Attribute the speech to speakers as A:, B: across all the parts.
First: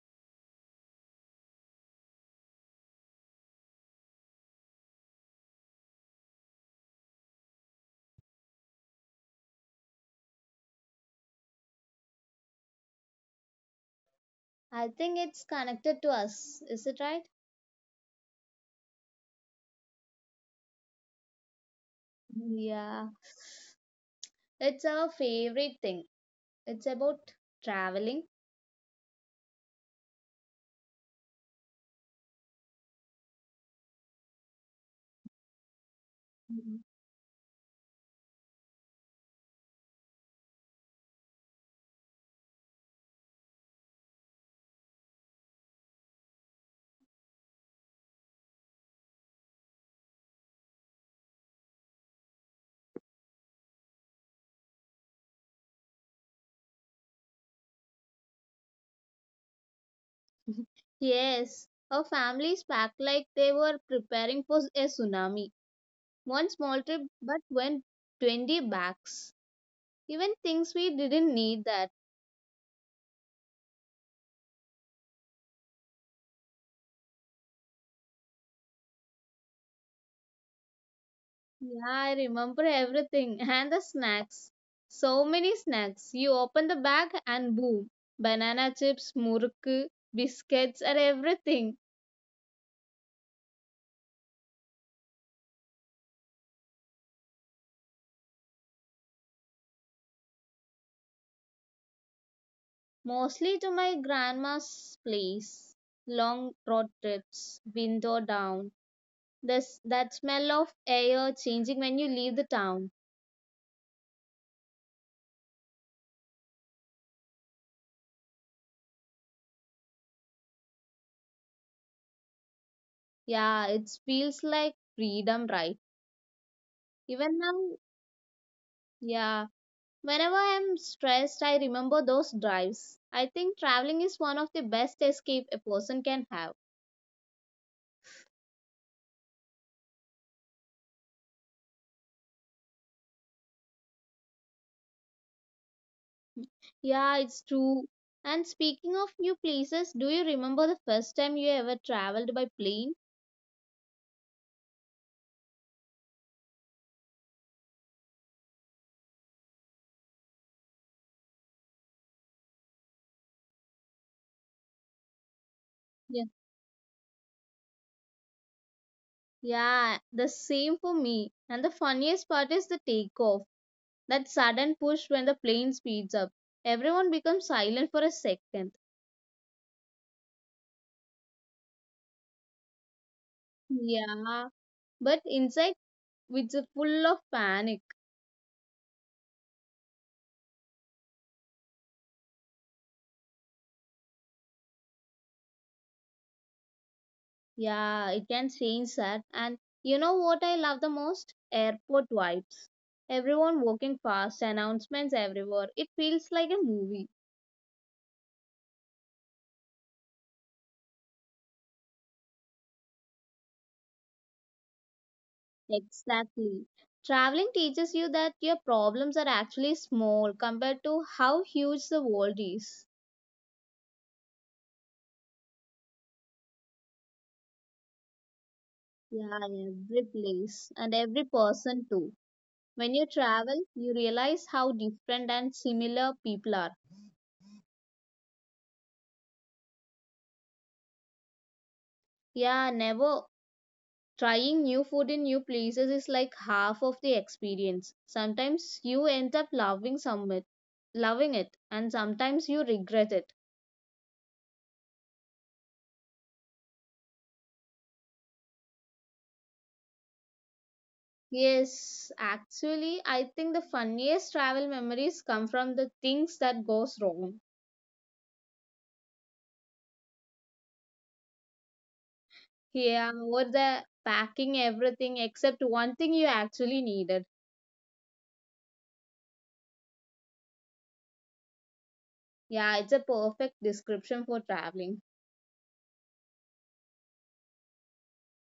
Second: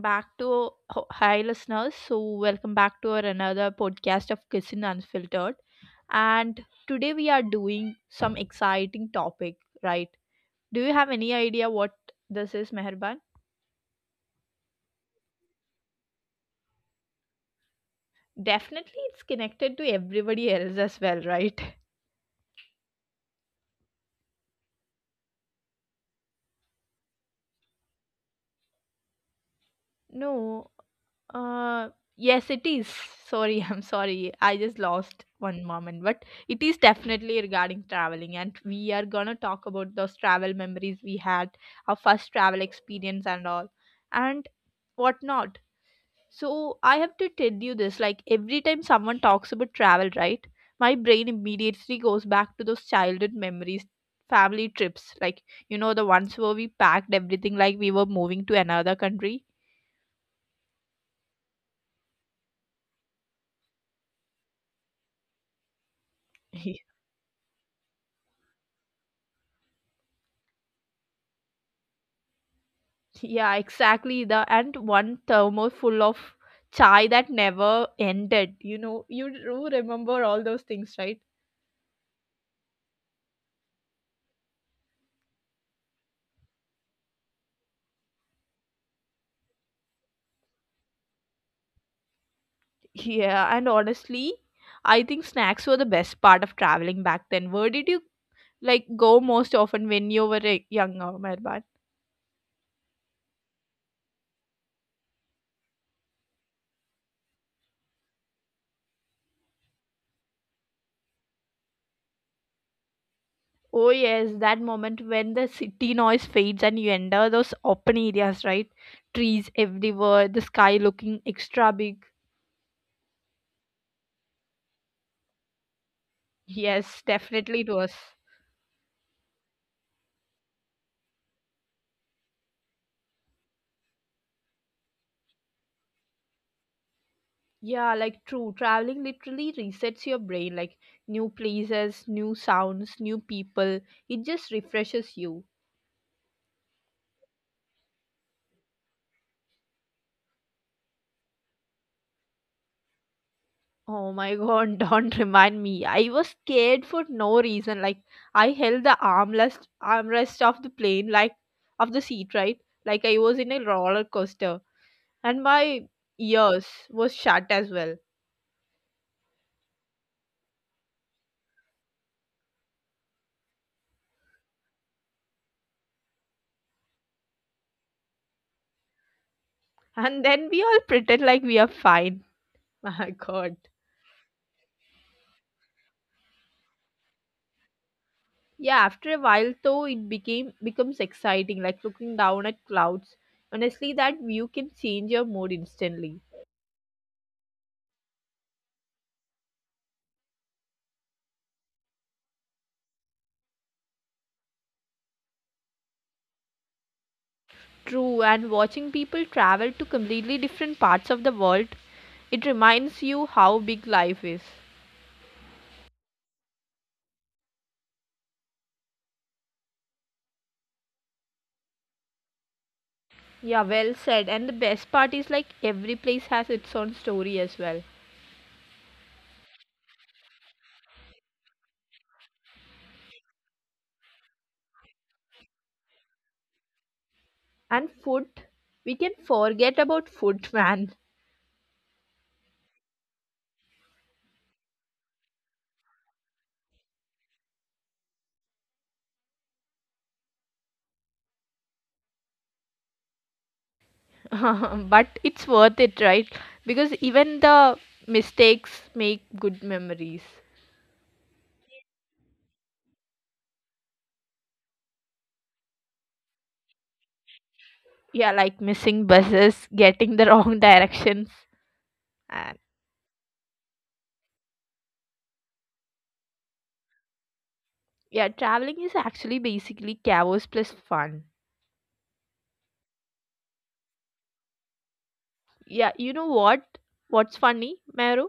A: back to hi listeners. So, welcome back to our another podcast of Kissing Unfiltered. And today we are doing some exciting topic, right? Do you have any idea what this is, Meherban?
B: I think it's connected to us. Is it right?
A: Definitely, it's connected to everybody else as well, right?
B: Yeah. It's our favorite thing. It's about traveling.
A: No. Uh, yes, it is. Sorry, I'm sorry. I just lost one moment, but it
B: Mhm.
A: is definitely regarding traveling, and we are gonna talk about those travel memories we had, our first travel experience, and all, and whatnot. So I have to tell you this: like every time someone talks about travel, right, my brain immediately goes back to those childhood memories, family trips, like you know the ones where we packed everything like we were moving to another country.
B: Yes. Our families packed like they were preparing for a tsunami. One small trip, but went 20 bags. Even things we didn't need that.
A: Yeah, exactly. The and one thermos full of chai that never ended. You know, you do remember all those things, right?
B: Yeah, I remember everything. And the snacks. So many snacks. You open the bag and boom. Banana chips, murukku, biscuits, and everything.
A: Yeah, and honestly, I think snacks were the best part of traveling back then. Where did you like go most often when you were younger, Mehban?
B: Mostly to my grandma's place. Long road trips, window down. This that smell of air changing when you leave the town.
A: Oh yes, that moment when the city noise fades and you enter those open areas, right? Trees everywhere, the sky looking extra big.
B: Yeah, it feels like freedom, right?
A: Yes,
B: Even now,
A: definitely it was.
B: yeah. Whenever I'm stressed, I remember those drives. I think traveling is one of the best escape a person can have.
A: Yeah, like true. Traveling literally resets your brain, like new places, new sounds, new people. It just refreshes you.
B: Yeah, it's true. And speaking of new places, do you remember the first time you ever traveled by plane?
A: Oh my god, don't remind me. I was scared for no reason. Like I held the armrest of the plane, like of the seat, right? Like I was in a roller coaster and my ears was shut as well.
B: Yeah, the same for me. And the funniest part is the takeoff. That sudden push when the plane speeds up. Everyone becomes silent for a second.
A: And then we all pretend like we are fine. My god.
B: Yeah, but inside it's a full of panic.
A: Yeah, after a while though it became becomes exciting, like looking down at clouds. Honestly, that view can change your mood instantly.
B: Yeah, it can change that. And you know what I love the most? Airport vibes. Everyone walking fast, announcements everywhere. It feels like a movie.
A: True, and watching people travel to completely different parts of the world, it reminds you how big life is.
B: Exactly. Traveling teaches you that your problems are actually small compared to how huge the world is.
A: Yeah, well said. And the best part is like every place has its own story as well.
B: Yeah, every place and every person too. When you travel, you realize how different and similar people are.
A: And food, we can forget about food, man.
B: Yeah, never trying new food in new places is like half of the experience. Sometimes you end up loving it, and sometimes you regret it.
A: But it's worth it, right? Because even the mistakes make good memories.
B: Yes, actually, I think the funniest travel memories come from the things that goes wrong.
A: Yeah, like missing buses, getting the wrong directions, and
B: Yeah, or the packing everything except one thing you actually needed.
A: yeah, traveling is actually basically chaos plus fun.
B: Yeah, it's a perfect description for traveling.
A: Yeah, you know what's funny, Meru?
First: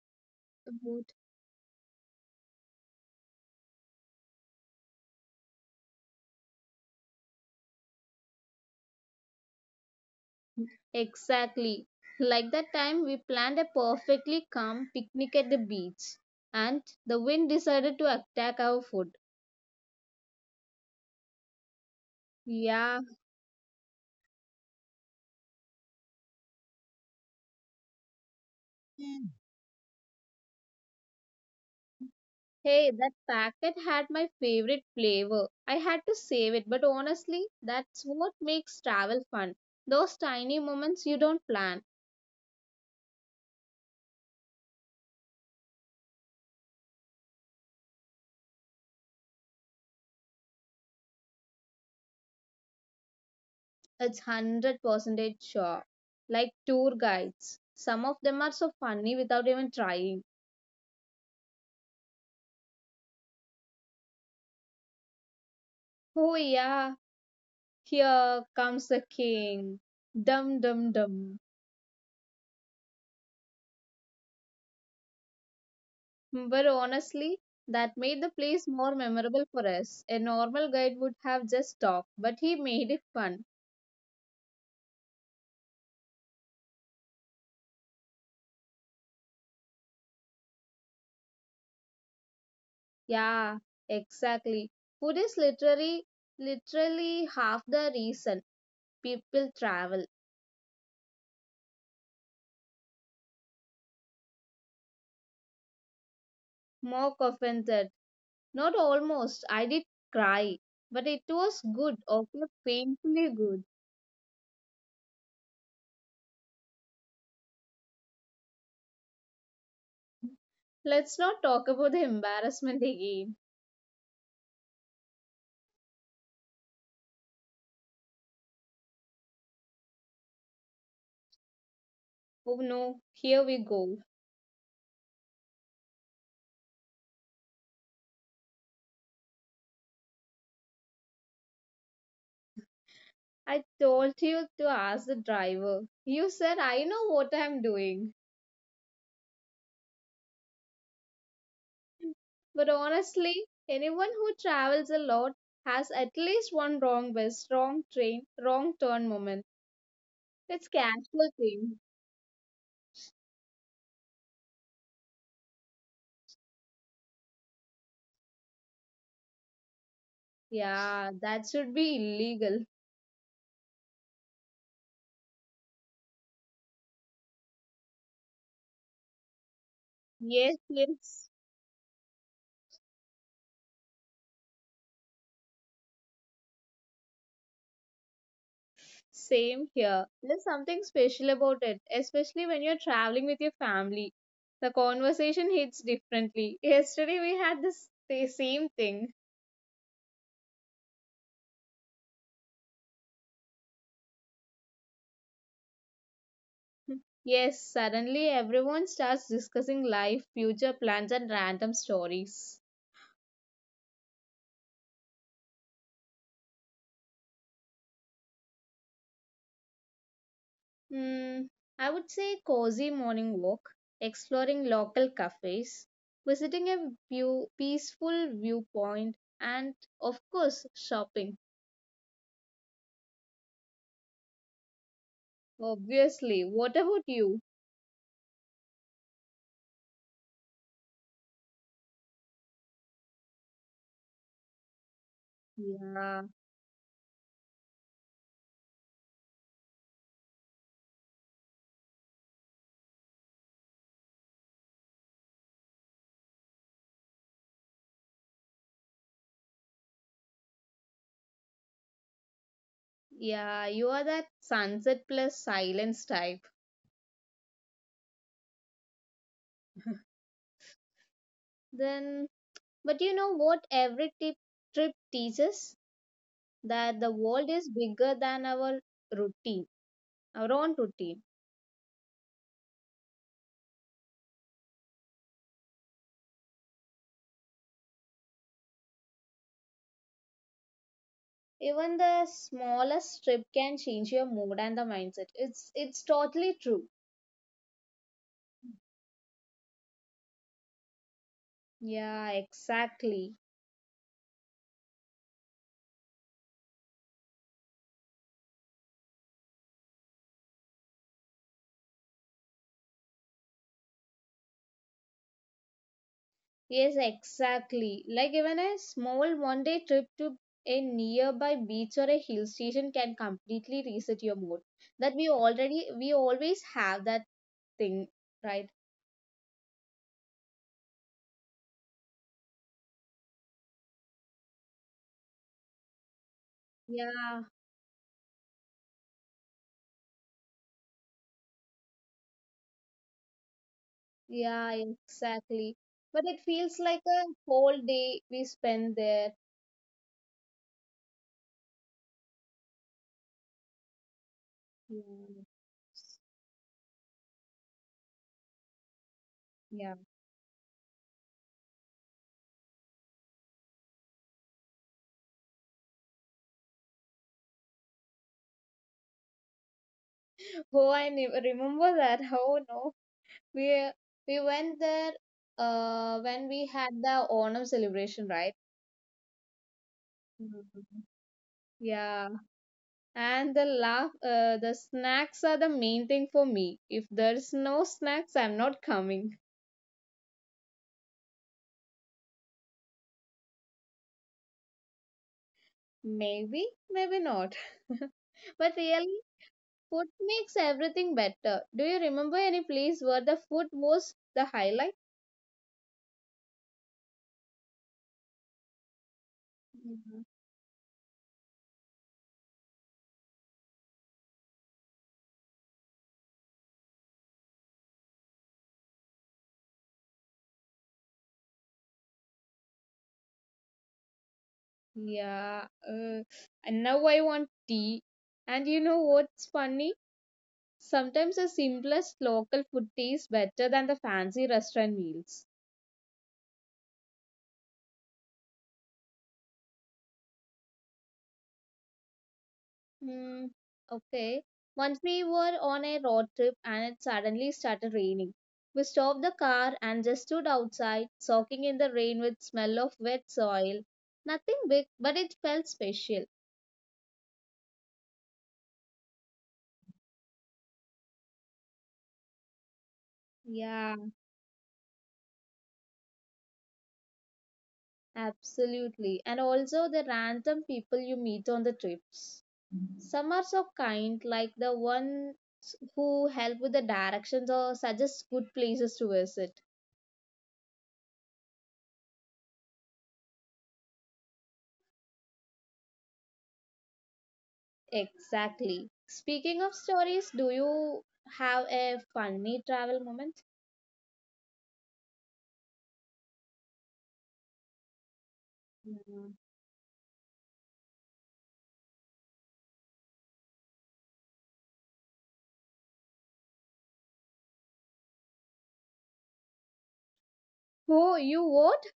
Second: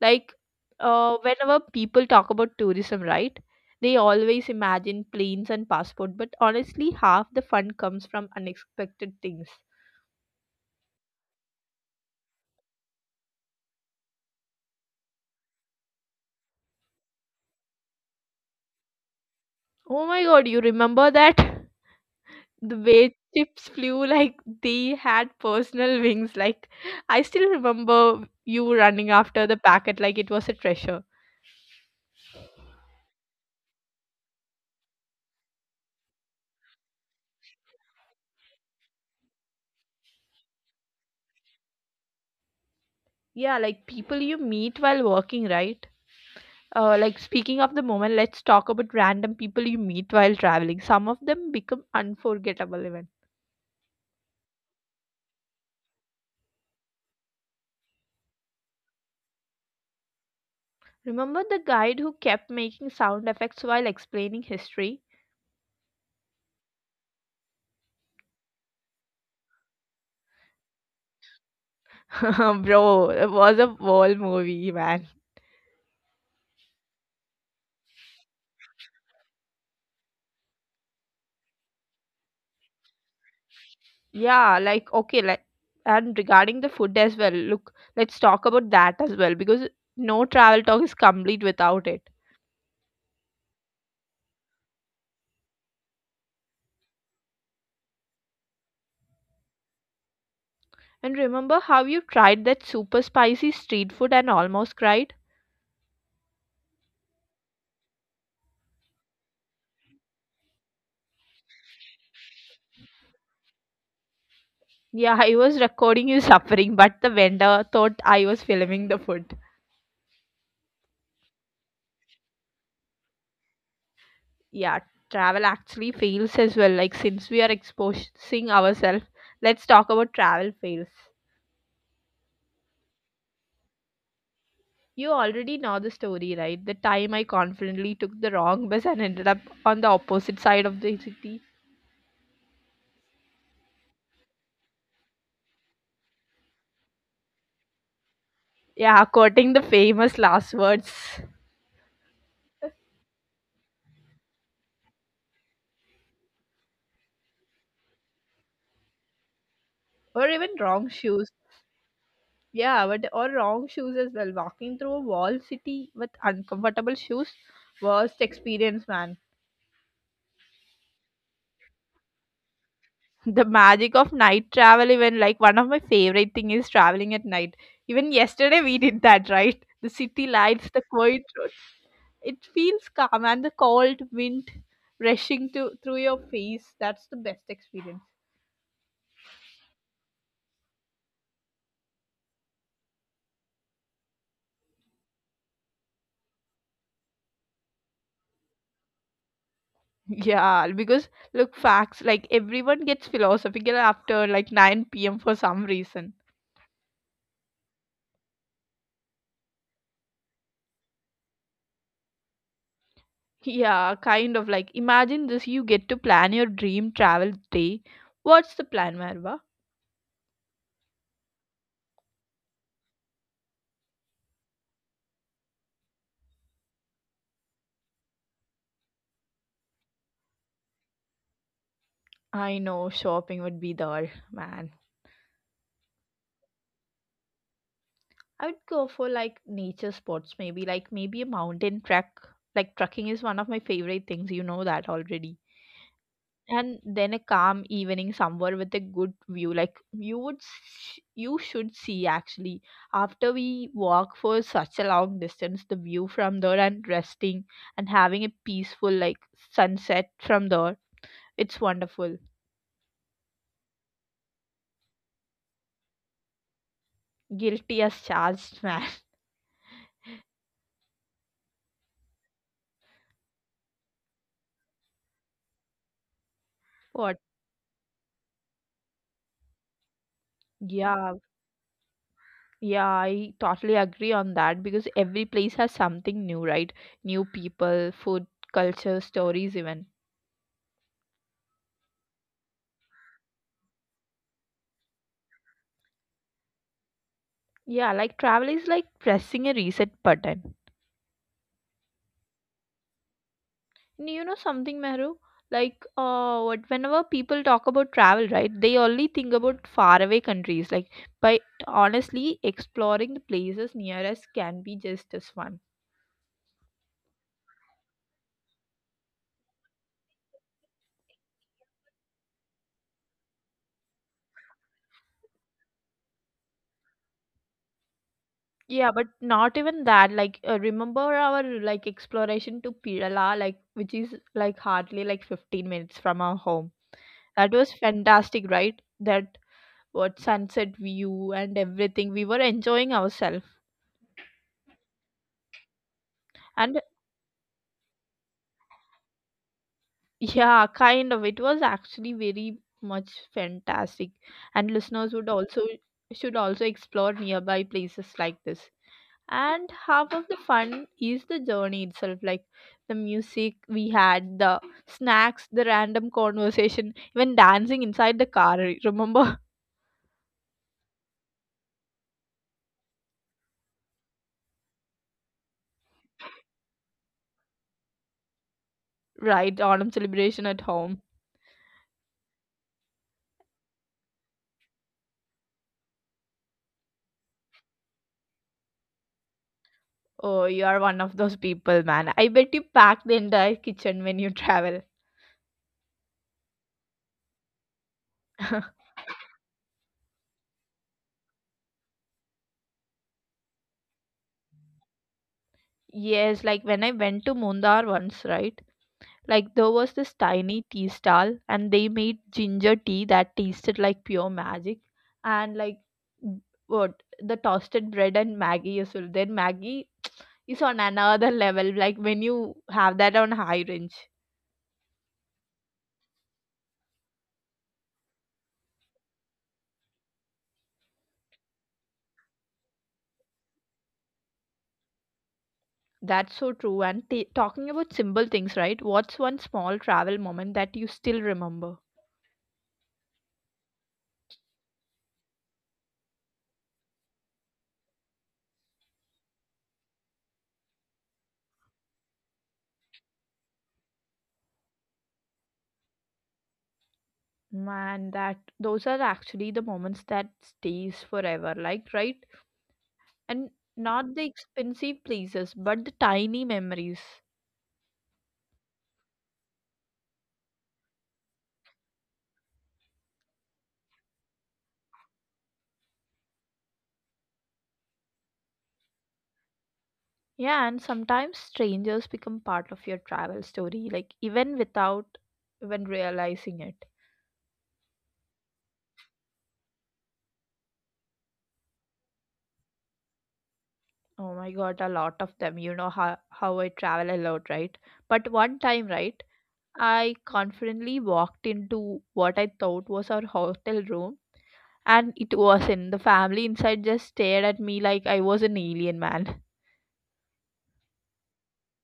A: Like,
B: Right.
A: whenever people talk about tourism, right, they always imagine planes and passport, but honestly half the fun comes from unexpected things.
B: Exactly. Like that time we planned a perfectly calm picnic at the beach and the wind decided to attack our food.
A: Oh my god, you remember that? The
B: Yeah.
A: way chips flew, like they had personal wings, like I still remember you running after the packet like it was a treasure.
B: Hey, that packet had my favorite flavor. I had to save it, but honestly, that's what makes travel fun. Those tiny moments you don't plan.
A: Yeah, like people you meet while working, right? Like, speaking of the moment, let's talk about random people you meet while traveling. Some of them become unforgettable even.
B: It's 100% sure. Like tour guides. Some of them are so funny without even trying.
A: Remember the guide who kept making sound effects while explaining history?
B: Oh, yeah, here comes the king. Dum dum dum.
A: Bro, it was a whole movie, man.
B: But honestly, that made the place more memorable for us. A normal guide would have just talked, but he made it fun.
A: Yeah, like, okay, like, and regarding the food as well, look, let's talk about that as well because no travel talk is complete without it.
B: Yeah, exactly. Food is literally half the reason people travel.
A: And remember how you tried that super spicy street food and almost cried?
B: More often than not almost. I did cry, but it was good, okay, painfully good.
A: Yeah, I was recording you suffering, but the vendor thought I was filming the food.
B: Let's not talk about the embarrassment again.
A: Yeah, travel actually fails as well, like, since we are exposing ourselves, let's talk about travel fails.
B: Oh no, here we go.
A: You already know the story, right? The time I confidently took the wrong bus and ended up on the opposite side of the city.
B: I told you to ask the driver. You said, I know what I'm doing.
A: Yeah, quoting the famous last words.
B: But honestly, anyone who travels a lot has at least one wrong bus, wrong train, wrong turn moment.
A: Or even
B: It's
A: wrong
B: casual
A: shoes.
B: thing.
A: Yeah, but or wrong shoes as well. Walking through a wall city with uncomfortable shoes. Worst experience, man.
B: Yeah, that should be illegal.
A: The magic of night travel, even, like, one of my favorite thing is traveling at night. Even yesterday we did that, right? The city
B: Yes,
A: lights, the
B: yes.
A: quiet. It feels calm and the cold wind rushing to through your face. That's the best experience.
B: Same here. There's something special about it, especially when you're traveling with your family. The conversation hits differently. Yesterday we had this the same thing.
A: Yeah, because look, facts, like everyone gets philosophical after like 9 p.m. for some reason.
B: Yes, suddenly everyone starts discussing life, future plans, and random stories.
A: Yeah, kind of like, imagine this. You get to plan your dream travel day. What's the plan, Marva?
B: Mm, I would say cozy morning walk, exploring local cafes, visiting a peaceful viewpoint, and of course, shopping.
A: I know shopping would be there, man.
B: Obviously, what about you?
A: I would go for like nature spots, maybe a mountain trek. Like trekking is one of my favorite things, you know that already.
B: Yeah,
A: And then a calm evening somewhere with a good view, like, you should see actually after we walk for such a long distance the view from there, and resting and having a peaceful, like, sunset from there. It's wonderful.
B: yeah, you are that sunset plus silence type.
A: Guilty as charged, man.
B: Then, but you know what every trip teaches? That the
A: What?
B: world is bigger than routine, our own
A: Yeah,
B: routine.
A: yeah, I totally agree on that because every place has something new, right? New people, food, culture, stories even.
B: Even the smallest trip can change your mood and the mindset. It's totally true.
A: Yeah, like travel is like pressing a reset button.
B: Yeah, exactly.
A: And, you know something, Mehru? Like, what whenever people talk about travel, right, they only think about faraway countries. Like, but honestly, exploring the places near us can be just as fun.
B: Yes, exactly. Like even a small one day trip to a nearby beach or a hill station can completely reset your mood. That we always have that thing, right?
A: Yeah, but not even that. Like, remember our like exploration to Pirala, like which is like hardly like 15 minutes from our home.
B: Yeah,
A: That was fantastic, right? That what sunset view and everything. We were enjoying ourselves.
B: yeah, exactly. But it
A: And.
B: feels like a whole day we spend there.
A: Yeah, kind of. It was actually very much fantastic. And
B: Yeah.
A: listeners would also should also explore nearby places like this. And
B: Yeah.
A: half of the fun is the journey itself, like the music we had, the snacks, the random conversation, even dancing inside the car. Remember?
B: Oh, I remember that. Oh no. We we went there when we had the Onam celebration, right?
A: Right? Autumn celebration at
B: Mhm.
A: home.
B: Yeah, and the snacks are the main thing for me. If there's no snacks, I'm not coming.
A: Oh, you are one of those people, man. I bet you pack the entire kitchen when you travel.
B: Maybe, maybe not. But really, food makes everything better. Do you remember any place where the food was the highlight?
A: Yes, like when I went to Mundar once, right? Like there was this
B: Mhm.
A: tiny tea stall and they made ginger tea that tasted like pure magic, and like b- what the toasted bread and Maggie as well. Then Maggie is on another level like when you have that on high range.
B: Yeah, and now I want tea. And you know what's funny? Sometimes the simplest local food tastes better than the fancy restaurant meals.
A: That's so true. And talking about simple things, right? What's one small travel moment that you still remember?
B: Hmm. Okay. Once we were on a road trip and it suddenly started raining. We stopped the car and just stood outside, soaking in the rain with smell of wet soil. Nothing big, but it felt special.
A: Man, that those are actually the moments that stays forever, like, right? And
B: Yeah,
A: not the expensive places, but the tiny memories.
B: absolutely. And also the random people you meet on the trips. Some are so kind, like the ones who help with the directions or suggest good places to visit.
A: Yeah, and sometimes strangers become part of your travel story, like even without even realizing it.
B: Exactly. Speaking of stories, do you have a funny travel moment?
A: Oh my god, a lot of them. You know how I travel a lot, right? But one time, right,
B: Mhm.
A: I confidently walked into what I thought was our hotel room, and it wasn't. The family inside just stared at me like I was an alien, man.
B: Oh, you what?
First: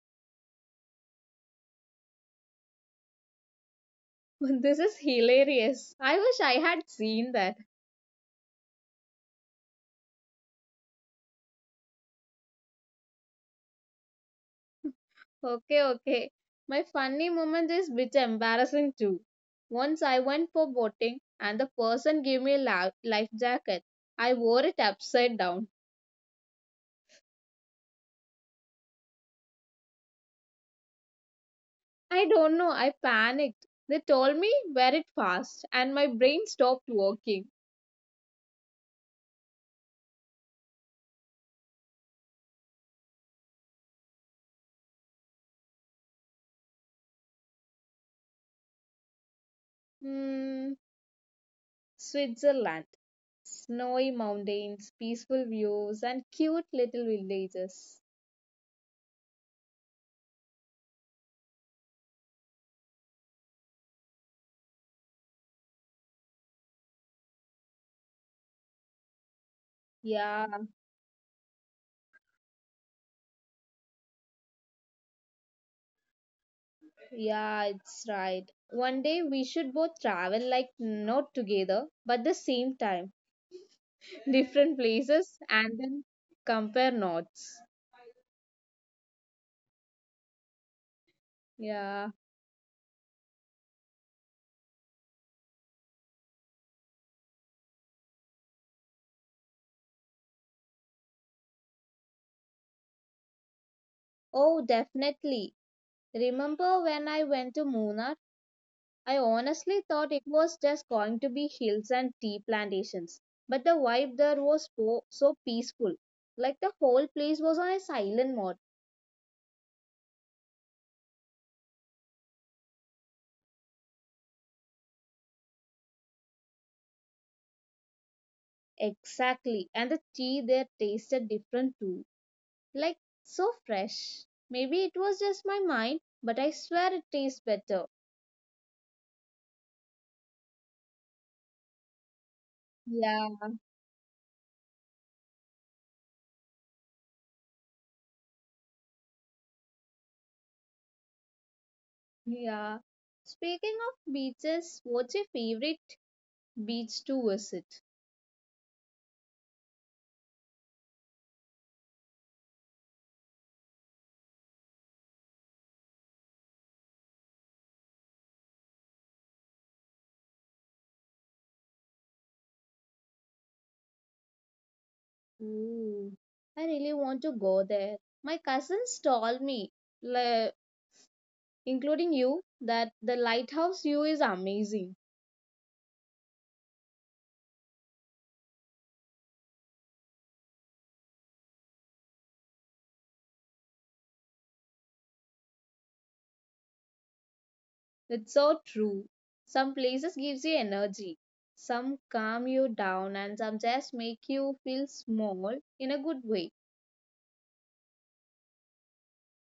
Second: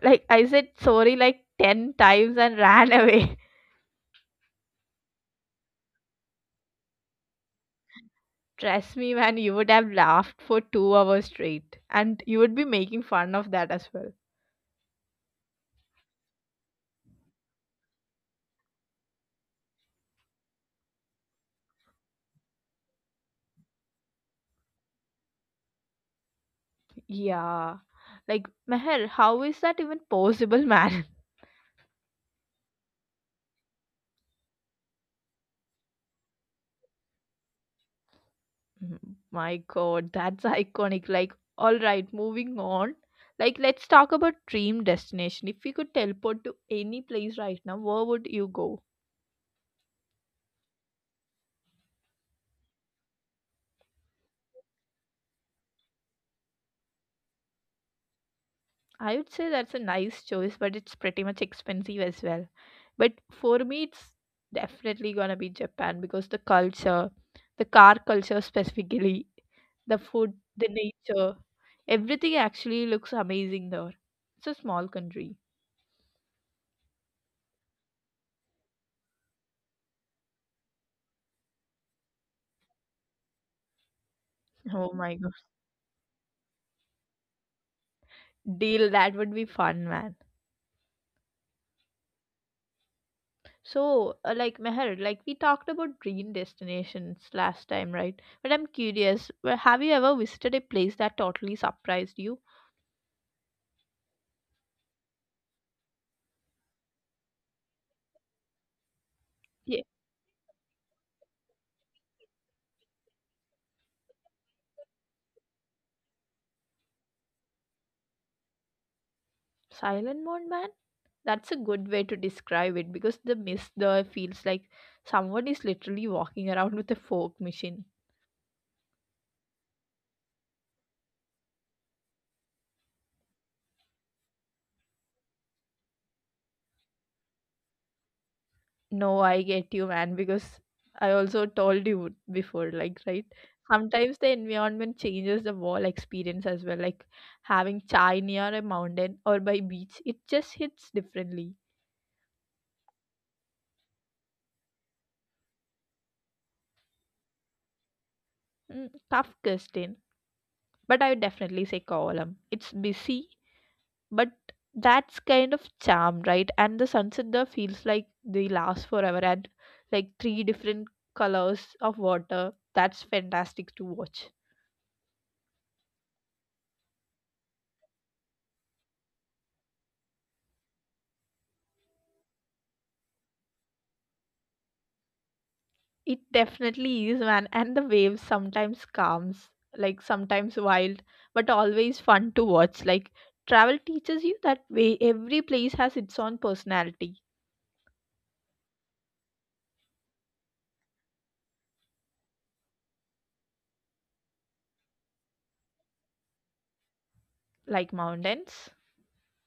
A: Like I said sorry like 10 times and ran away.
B: This is hilarious. I wish I had seen that.
A: Trust me, man, you would have laughed for 2 hours straight. And you would be making fun of that as well.
B: Okay, okay. My funny moment is bit embarrassing too. Once I went for boating and the person gave me a life jacket. I wore it upside down.
A: Yeah. Like, Meher, how is that even possible, man?
B: I don't know. I panicked. They told me wear it fast, and my brain stopped working.
A: Mm, My god, that's iconic. Like, alright, moving on. Like, let's talk about dream destination. If you could teleport to any place right now, where would you go?
B: Hmm, Switzerland. Snowy mountains, peaceful views, and cute little villages.
A: I would say that's a nice choice, but it's pretty much expensive as well. But for me, it's definitely gonna be Japan because the culture, the car culture specifically, the food,
B: Yeah,
A: the nature, everything actually looks amazing there. It's a small country.
B: yeah, it's right. One day we should both travel like not together, but the same time, different
A: Oh my god.
B: places, and then compare notes.
A: Deal, that would be fun, man.
B: Yeah.
A: So, like, Meher, like we talked about dream destinations last time, right? But I'm curious, well, have you ever visited a place that totally surprised you?
B: Oh, definitely. Remember when I went to Mona, I honestly
A: Yeah.
B: thought it was just going to be hills and tea plantations, but the vibe there was so, so peaceful. Like the whole place was on a silent mode.
A: Silent Moon, man? That's a good way to describe it because the mist there feels like someone is literally walking around with a fork machine.
B: Exactly. And the tea there tasted different too. Like so fresh. Maybe it was just my mind, but I swear it tastes better.
A: No, I get you, man, because I also told you before, like, right?
B: Yeah,
A: Sometimes the environment changes the wall experience as well, like having chai near a mountain or by beach, it just hits differently.
B: yeah. Speaking of beaches, what's your favorite beach to visit?
A: Tough question, but I would definitely say Kovalam. It's busy, but that's kind of charm, right? And the sunset there feels like they last forever, and like three different colors of water, that's fantastic to watch.
B: Ooh, I really want to go there. My cousins told me, le- including you, that the lighthouse view is amazing.
A: It definitely is, man. And the waves sometimes calms, like sometimes wild, but always fun to watch. Like travel teaches you that way: every place has its own personality.
B: It's so true. Some places gives you energy, some calm you down, and some just make you feel small in a good way.
A: Like mountains.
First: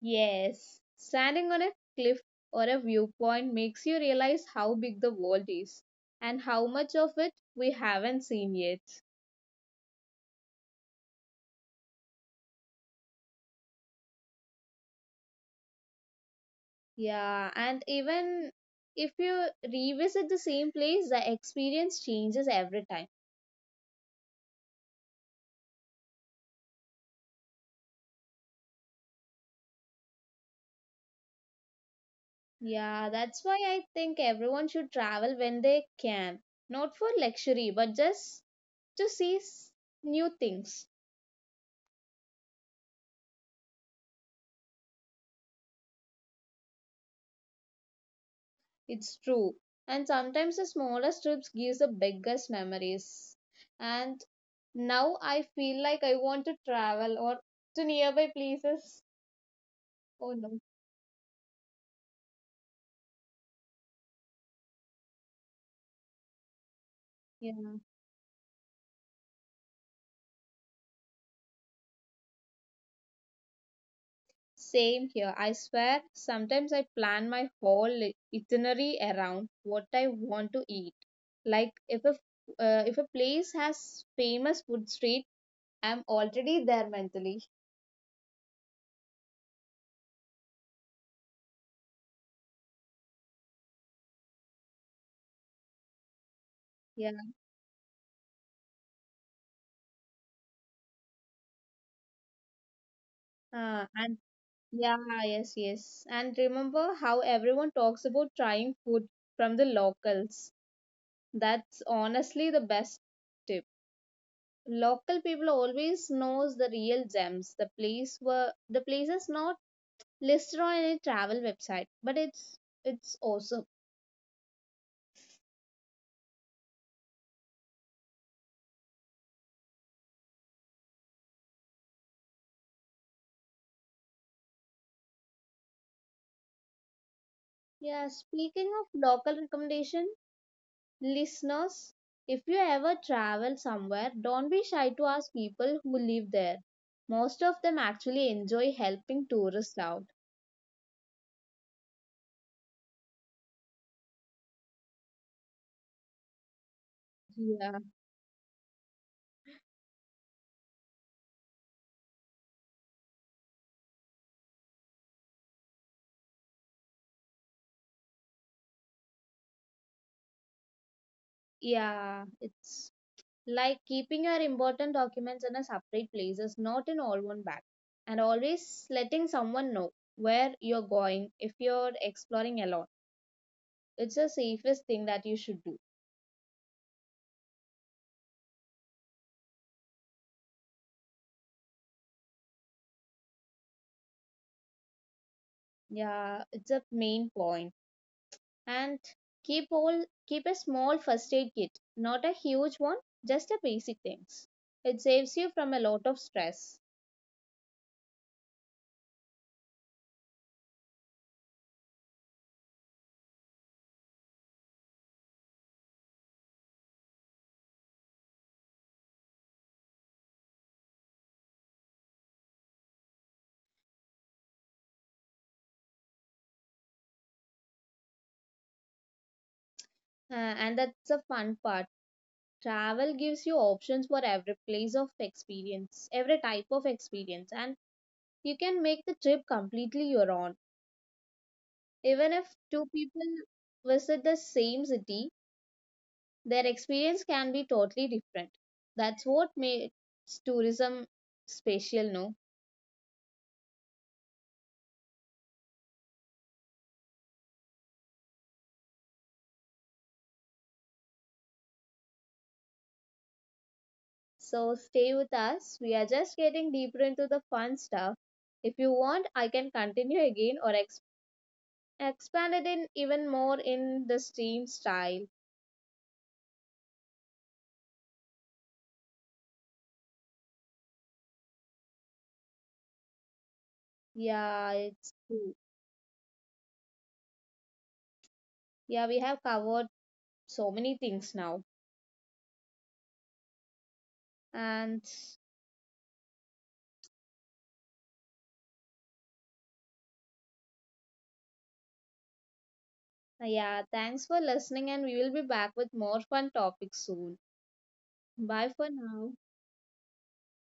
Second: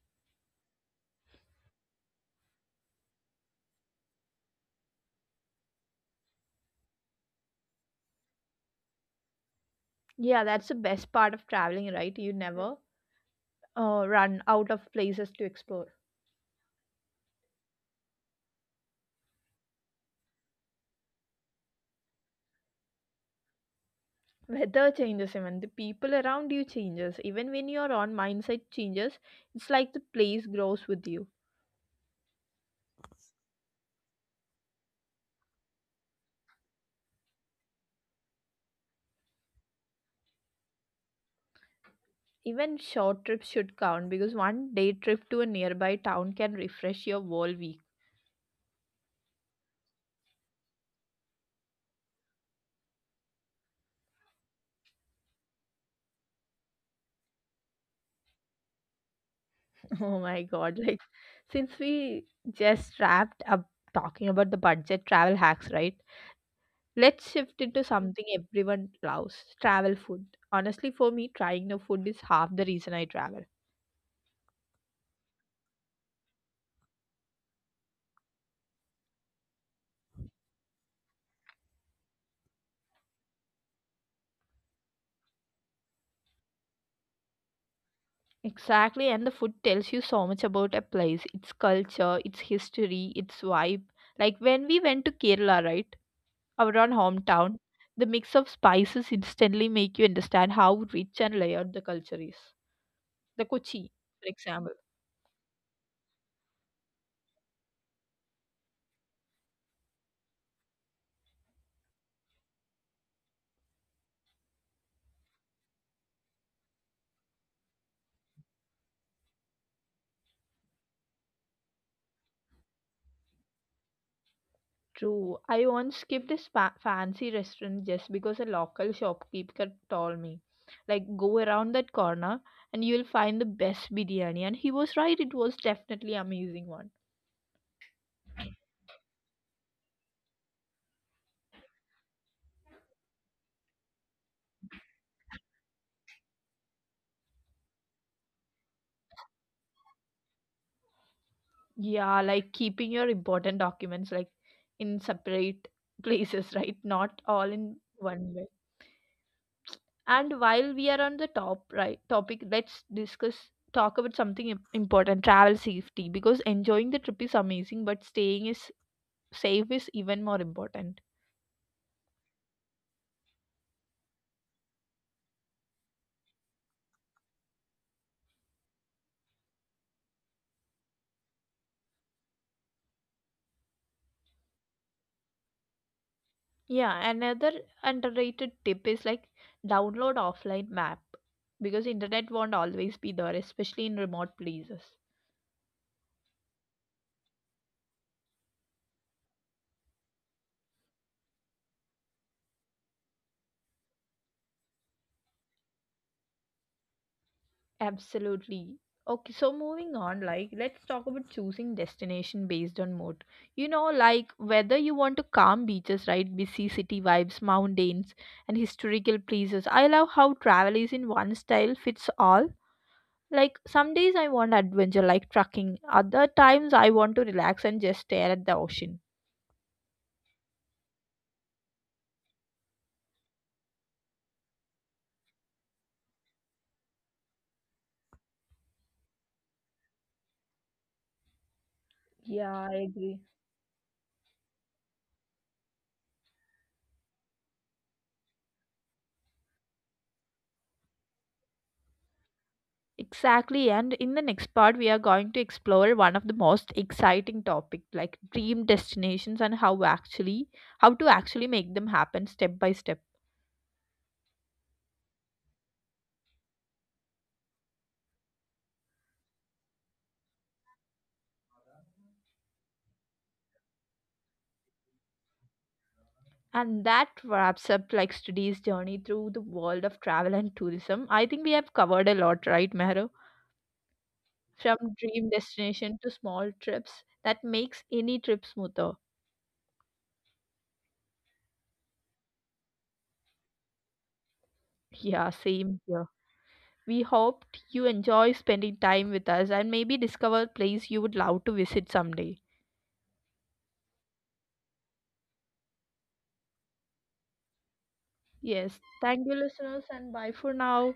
B: Yes, standing on a cliff or a viewpoint makes you realize how big the world is and how much of it we haven't seen yet.
A: Yeah, that's the best part of traveling, right? You never run out of places to explore.
B: Yeah, and even if you revisit the same place, the experience changes every time.
A: Weather changes, even the people around you changes, even when your own mindset changes, it's like the place grows with you.
B: Yeah, that's why I think everyone should travel when they can, not for luxury, but just to see new things.
A: Even short trips should count because one day trip to a nearby town can refresh your whole week.
B: It's true. And sometimes the smallest trips gives the biggest memories. And now I feel like I want to travel or to nearby places.
A: Oh
B: Oh
A: my
B: no.
A: god, like, since we just wrapped up talking about the budget travel hacks, right, let's
B: Yeah.
A: shift into something everyone loves: travel food. Honestly, for me, trying the food is half the reason I travel.
B: Same here. I swear, sometimes I plan my whole itinerary around what I want to eat. Like if a place has famous food street, I'm already there mentally.
A: Exactly, and the food tells you so much about a place, its culture, its history, its vibe. Like when we went to Kerala, right? Our own
B: Yeah.
A: hometown, the mix of spices instantly make you understand how rich and layered the culture is. The Kochi,
B: And
A: for example.
B: yeah, yes, yes. And remember how everyone talks about trying food from the locals. That's honestly the best tip. Local people always knows the real gems, the places not listed on any travel website, but it's awesome.
A: True. I once skipped a fancy restaurant just because a local shopkeeper told me, like, go around that corner and you'll find the best biryani. And he was right, it was definitely amazing one.
B: Yeah, speaking of local recommendation, listeners, if you ever travel somewhere, don't be shy to ask people who live there. Most of them actually enjoy helping tourists out.
A: Yeah, like keeping your important documents like in separate places, right? Not all in
B: Yeah.
A: one way. And while we are on the topic, let's discuss talk about something important, travel safety, because enjoying the trip is amazing, but staying is safe is even more important.
B: Yeah, it's like keeping your important documents in a separate places, not in all one bag. And always letting someone know where you're going if you're exploring alone. It's the safest thing that you should do.
A: Yeah, another underrated tip is like download offline map because internet won't always be there, especially in remote places.
B: Yeah, it's a main point. And keep a small first aid kit, not a huge one, just a basic things. It saves you from a lot of stress.
A: Absolutely. Okay, so moving on, like, let's talk about choosing destination based on mood. You know, like, whether you want to calm beaches, right? Busy city vibes, mountains, and historical places. I love how travel is in one style fits all. Like, some days I want adventure, like trekking. Other times I want to relax and just stare at the ocean.
B: And that's the fun part. Travel gives you options for every type of experience, and you can make the trip completely your own.
A: Yeah,
B: Even
A: I
B: if two
A: agree.
B: people visit the same city, their experience can be totally different. That's what makes tourism special, no?
A: Exactly. And in the next part, we are going to explore one of the most exciting topic like dream destinations and how to actually make them happen step by step.
B: So stay with us. We are just getting deeper into the fun stuff. If you want, I can continue again or expand it in even more in the stream style.
A: And that wraps up like today's journey through the world of travel and tourism. I think we have covered a lot, right, Mehru? From
B: Yeah,
A: dream
B: it's cool.
A: destination to small trips that makes any trip smoother.
B: Yeah, we have covered so many things now.
A: Yeah,
B: And
A: same here. We hoped you enjoy spending time with us and maybe discover a place you would love to visit someday.
B: yeah, thanks for listening, and we will be back with more fun topics soon.
A: Yes.
B: Bye for
A: Thank you,
B: now.
A: listeners, and bye for now.